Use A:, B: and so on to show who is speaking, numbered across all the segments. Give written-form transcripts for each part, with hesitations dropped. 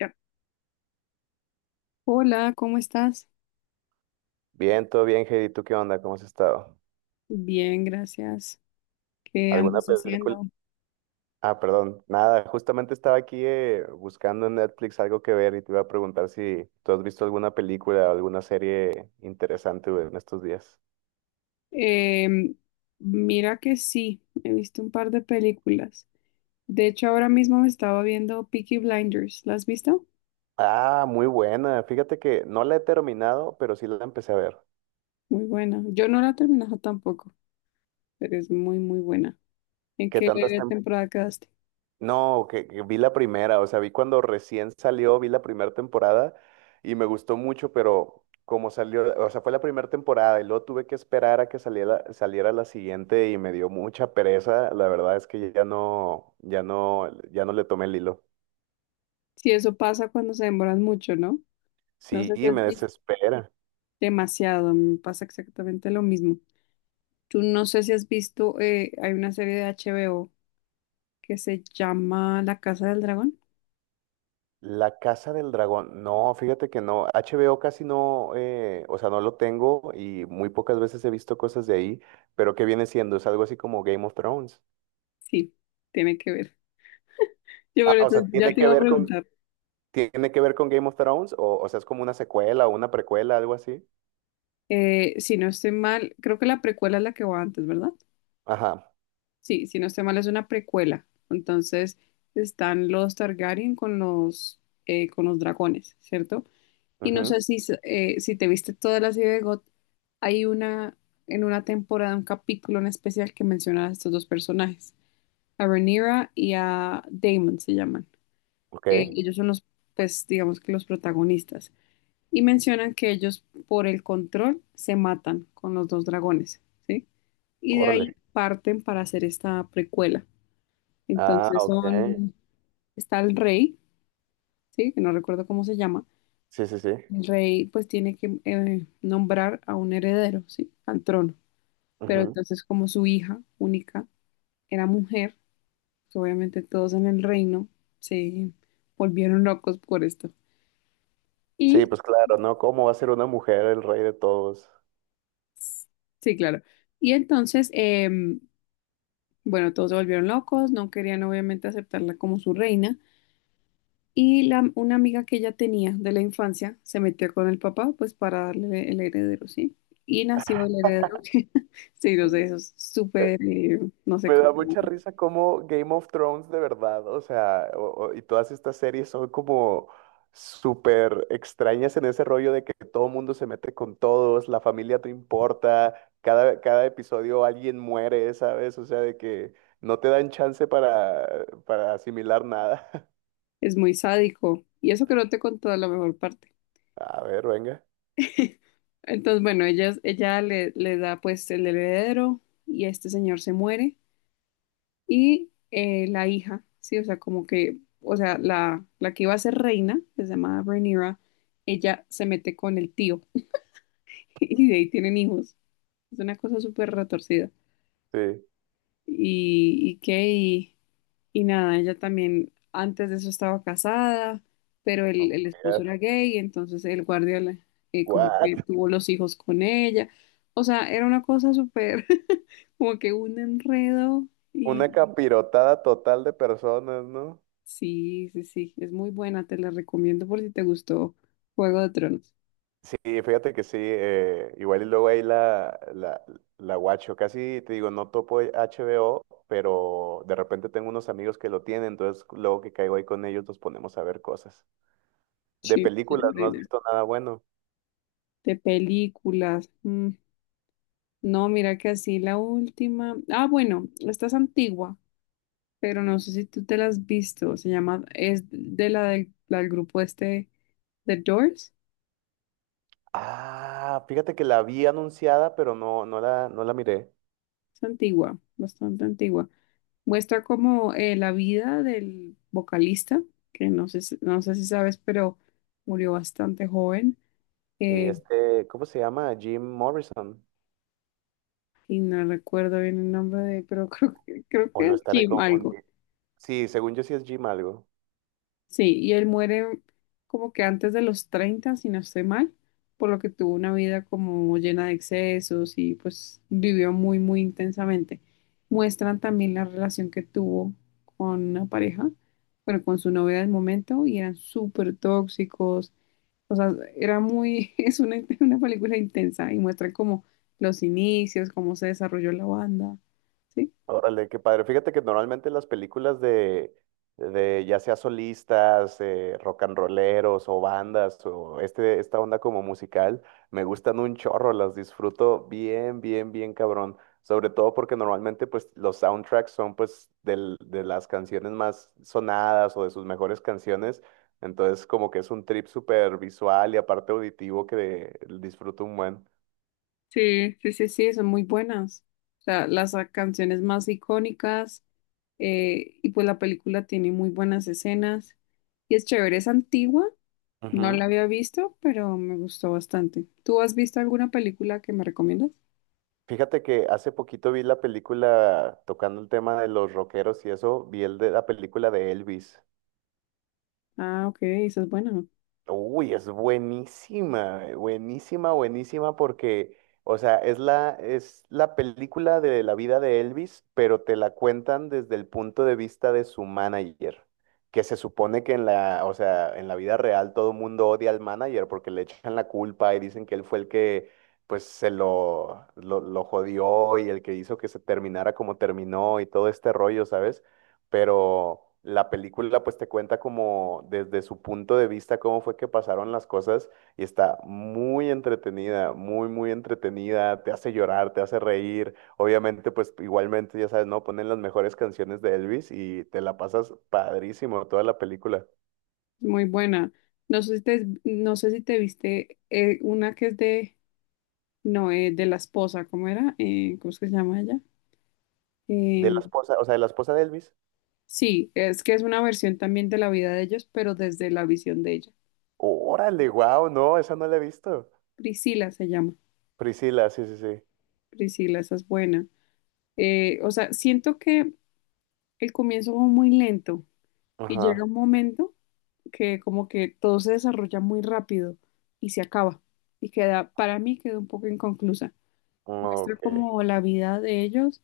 A: Ya. Hola, ¿cómo estás?
B: Bien, todo bien, Heidi. ¿Tú qué onda? ¿Cómo has estado?
A: Bien, gracias. ¿Qué
B: ¿Alguna
A: andas
B: película?
A: haciendo?
B: Ah, perdón, nada. Justamente estaba aquí buscando en Netflix algo que ver y te iba a preguntar si tú has visto alguna película o alguna serie interesante güey, en estos días.
A: Em, mira que sí, he visto un par de películas. De hecho, ahora mismo me estaba viendo Peaky Blinders. ¿La has visto?
B: Ah, muy buena. Fíjate que no la he terminado, pero sí la empecé a ver.
A: Muy buena. Yo no la he terminado tampoco, pero es muy, muy buena. ¿En
B: ¿Qué
A: qué
B: tantas,
A: temporada quedaste?
B: No, que vi la primera, o sea, vi cuando recién salió, vi la primera temporada y me gustó mucho, pero como salió, o sea, fue la primera temporada y luego tuve que esperar a que saliera la siguiente y me dio mucha pereza, la verdad es que ya no, ya no, ya no le tomé el hilo.
A: Sí, eso pasa cuando se demoran mucho, ¿no? No
B: Sí,
A: sé si has
B: me
A: visto
B: desespera.
A: demasiado, me pasa exactamente lo mismo. Tú no sé si has visto, hay una serie de HBO que se llama La Casa del Dragón.
B: La Casa del Dragón, no, fíjate que no, HBO casi no, o sea, no lo tengo y muy pocas veces he visto cosas de ahí, pero ¿qué viene siendo? Es algo así como Game of Thrones.
A: Sí, tiene que ver. Yo
B: Ah,
A: por
B: o
A: eso
B: sea,
A: ya
B: tiene
A: te
B: que
A: iba a
B: ver con,
A: preguntar.
B: ¿tiene que ver con Game of Thrones? O sea, es como una secuela o una precuela, algo así.
A: Si no estoy mal, creo que la precuela es la que va antes, ¿verdad?
B: Ajá.
A: Sí, si no estoy mal, es una precuela. Entonces están los Targaryen con los dragones, ¿cierto? Y no
B: Ujú.
A: sé si te viste toda la serie de GOT, hay una, en una temporada, un capítulo en especial que menciona a estos dos personajes, a Rhaenyra y a Daemon se llaman. eh,
B: Ok.
A: ellos son los, pues digamos que los protagonistas, y mencionan que ellos por el control se matan con los dos dragones, ¿sí? Y de
B: Órale.
A: ahí parten para hacer esta precuela.
B: Ah,
A: Entonces
B: ok.
A: son, está el rey, ¿sí? Que no recuerdo cómo se llama.
B: Sí, sí, sí.
A: El rey pues tiene que nombrar a un heredero, ¿sí? Al trono. Pero
B: Ujú.
A: entonces como su hija única era mujer, pues, obviamente todos en el reino se volvieron locos por esto.
B: Sí,
A: Y.
B: pues claro, ¿no? ¿Cómo va a ser una mujer el rey de todos?
A: Sí, claro. Y entonces, bueno, todos se volvieron locos, no querían obviamente aceptarla como su reina. Y la, una amiga que ella tenía de la infancia se metió con el papá, pues para darle el heredero, ¿sí? Y nació el heredero. Sí, no sé, eso es
B: Eh,
A: súper, no sé
B: Me da
A: cómo,
B: mucha risa como Game of Thrones de verdad, o sea, y todas estas series son como súper extrañas en ese rollo de que todo mundo se mete con todos, la familia te importa, cada episodio alguien muere, ¿sabes? O sea, de que no te dan chance para asimilar nada.
A: es muy sádico. Y eso que no te contó la mejor parte.
B: A ver, venga.
A: Entonces, bueno, ella le, le da pues el heredero y este señor se muere. Y la hija, sí, o sea, como que, o sea, la que iba a ser reina, que se llamaba Rhaenyra, ella se mete con el tío y de ahí tienen hijos. Es una cosa súper retorcida.
B: Sí.
A: Y qué, y nada, ella también antes de eso estaba casada, pero
B: Oh,
A: el
B: my
A: esposo
B: God.
A: era gay, entonces el guardia como que
B: What?
A: tuvo los hijos con ella. O sea, era una cosa súper, como que un enredo.
B: Una capirotada total de personas, ¿no?
A: Sí, sí, sí, es muy buena, te la recomiendo por si te gustó Juego de Tronos.
B: Sí, fíjate que sí, igual y luego ahí la guacho, casi te digo, no topo HBO, pero de repente tengo unos amigos que lo tienen, entonces luego que caigo ahí con ellos nos ponemos a ver cosas. De
A: Sí,
B: películas, ¿no has
A: chévere.
B: visto nada bueno?
A: De películas. No, mira que así la última. Ah, bueno, esta es antigua, pero no sé si tú te la has visto. Se llama, es de la del grupo este, The Doors.
B: Ah, fíjate que la vi anunciada, pero no, no la miré.
A: Es antigua, bastante antigua. Muestra como la vida del vocalista, que no sé, no sé si sabes, pero murió bastante joven.
B: Sí,
A: eh,
B: este, ¿cómo se llama? Jim Morrison.
A: y no recuerdo bien el nombre de, pero creo
B: O
A: que
B: lo
A: es
B: estaré
A: Jim algo.
B: confundiendo. Sí, según yo sí es Jim algo.
A: Sí, y él muere como que antes de los 30 si no estoy mal, por lo que tuvo una vida como llena de excesos y pues vivió muy, muy intensamente. Muestran también la relación que tuvo con una pareja, bueno, con su novia del momento y eran súper tóxicos. O sea, era muy, es una película intensa y muestra como los inicios, cómo se desarrolló la banda, ¿sí?
B: Órale, qué padre. Fíjate que normalmente las películas de ya sea solistas, rock and rolleros o bandas o este, esta onda como musical, me gustan un chorro, las disfruto bien, bien, bien cabrón. Sobre todo porque normalmente pues los soundtracks son pues de las canciones más sonadas o de sus mejores canciones. Entonces como que es un trip súper visual y aparte auditivo que disfruto un buen.
A: Sí, sí, sí, sí, son muy buenas. O sea, las canciones más icónicas y pues la película tiene muy buenas escenas y es chévere, es antigua, no la había visto, pero me gustó bastante. ¿Tú has visto alguna película que me recomiendas?
B: Fíjate que hace poquito vi la película, tocando el tema de los rockeros y eso, vi el de la película de Elvis.
A: Ah, ok, esa es buena,
B: Uy, es buenísima, buenísima, buenísima porque, o sea, es la película de la vida de Elvis, pero te la cuentan desde el punto de vista de su manager, que se supone que o sea, en la vida real todo mundo odia al manager porque le echan la culpa y dicen que él fue el que, pues, lo jodió y el que hizo que se terminara como terminó y todo este rollo, ¿sabes? Pero la película pues te cuenta como desde su punto de vista cómo fue que pasaron las cosas y está muy entretenida, muy, muy entretenida, te hace llorar, te hace reír, obviamente pues igualmente ya sabes, ¿no? Ponen las mejores canciones de Elvis y te la pasas padrísimo toda la película.
A: muy buena. No sé si te, no sé si te viste una que es de, no, de la esposa, ¿cómo era? ¿Cómo es que se llama ella?
B: De la
A: Em,
B: esposa, o sea, de la esposa de Elvis.
A: sí, es que es una versión también de la vida de ellos, pero desde la visión de ellos.
B: Órale, wow, no, esa no la he visto.
A: Priscila se llama.
B: Priscila, sí, sí, sí.
A: Priscila, esa es buena. O sea, siento que el comienzo va muy lento y llega
B: Ajá.
A: un momento que como que todo se desarrolla muy rápido y se acaba. Y queda, para mí queda un poco inconclusa. Muestra
B: Ok.
A: como la vida de ellos.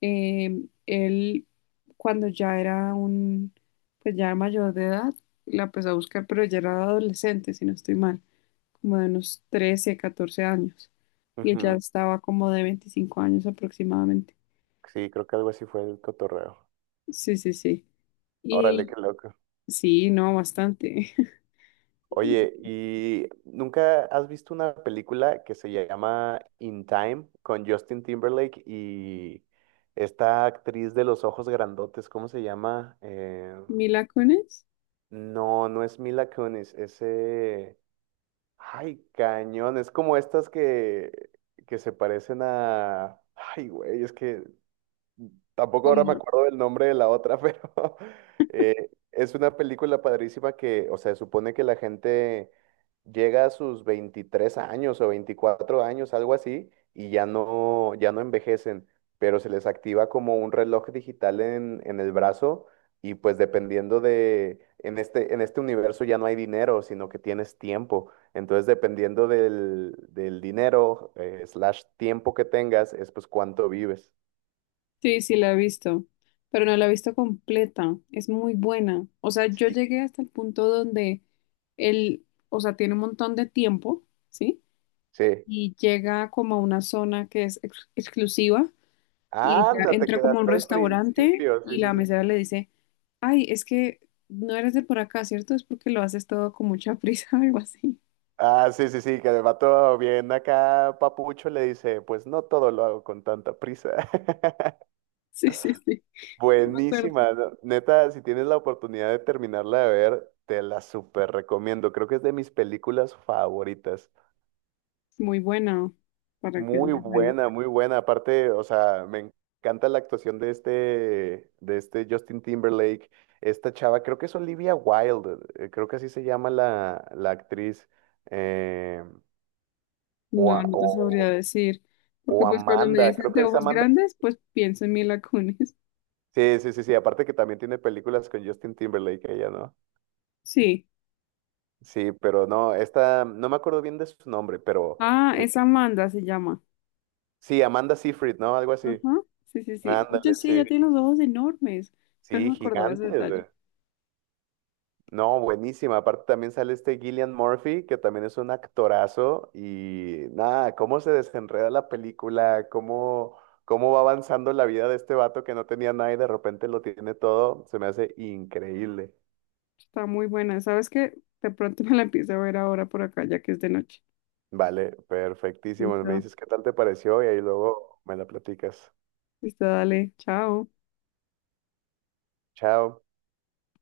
A: Él, cuando ya era un, pues ya era mayor de edad, la empezó a buscar, pero ya era adolescente, si no estoy mal. Como de unos 13 14 años. Y ella
B: Ujú.
A: estaba como de 25 años aproximadamente.
B: Sí, creo que algo así fue el cotorreo.
A: Sí, sí, sí.
B: Órale, qué
A: Y
B: loco.
A: sí, no, bastante.
B: Oye, ¿y nunca has visto una película que se llama In Time con Justin Timberlake y esta actriz de los ojos grandotes? ¿Cómo se llama?
A: Mila Kunis,
B: No, no es Mila Kunis, ese... Ay, cañón, es como estas que se parecen a... Ay, güey, es que tampoco ahora me
A: como,
B: acuerdo del nombre de la otra, pero es una película padrísima que, o sea, supone que la gente llega a sus 23 años o 24 años, algo así, y ya no, ya no envejecen, pero se les activa como un reloj digital en el brazo y pues dependiendo de, en este universo ya no hay dinero, sino que tienes tiempo. Entonces, dependiendo del dinero, slash tiempo que tengas, es pues cuánto vives.
A: sí, sí la he visto, pero no la he visto completa, es muy buena. O sea, yo
B: Sí.
A: llegué hasta el punto donde él, o sea, tiene un montón de tiempo, ¿sí?
B: Sí,
A: Y llega como a una zona que es exclusiva y ella
B: anda, te
A: entra como a un
B: quedaste al
A: restaurante
B: principio. Sí,
A: y
B: sí,
A: la
B: sí.
A: mesera
B: Sí.
A: le dice, Ay, es que no eres de por acá, ¿cierto? Es porque lo haces todo con mucha prisa algo así.
B: Ah, sí, sí, sí, que el vato bien acá, papucho, le dice, pues no todo lo hago con tanta prisa.
A: Sí, sí, sí. Sí, me acuerdo.
B: Buenísima, ¿no? Neta, si tienes la oportunidad de terminarla de ver, te la súper recomiendo. Creo que es de mis películas favoritas.
A: Es muy buena. ¿Para qué es
B: Muy
A: muy buena?
B: buena, muy buena. Aparte, o sea, me encanta la actuación de este Justin Timberlake. Esta chava, creo que es Olivia Wilde, creo que así se llama la actriz. eh, o,
A: No,
B: a-
A: no te sabría
B: o-
A: decir. Porque
B: o
A: pues cuando me
B: Amanda,
A: dices
B: creo
A: de
B: que es
A: ojos
B: Amanda.
A: grandes, pues pienso en Mila Kunis.
B: Sí, sí, sí, sí. Aparte que también tiene películas con Justin Timberlake, ella, ¿no?
A: Sí.
B: Sí, pero no, esta, no me acuerdo bien de su nombre, pero
A: Ah,
B: el-
A: es Amanda se llama.
B: sí, Amanda Seyfried, ¿no? Algo así.
A: Ajá. Sí, sí, sí. Oye,
B: Ándale,
A: sí, ella
B: sí.
A: tiene los ojos enormes. Yo no
B: Sí,
A: me acordaba de ese detalle.
B: gigante. No, buenísima. Aparte también sale este Gillian Murphy, que también es un actorazo. Y nada, cómo se desenreda la película, cómo, cómo va avanzando la vida de este vato que no tenía nada y de repente lo tiene todo, se me hace increíble.
A: Está muy buena. ¿Sabes qué? De pronto me la empiezo a ver ahora por acá, ya que es de noche.
B: Vale, perfectísimo. Me
A: Listo.
B: dices qué tal te pareció y ahí luego me la platicas.
A: Listo, dale. Chao.
B: Chao.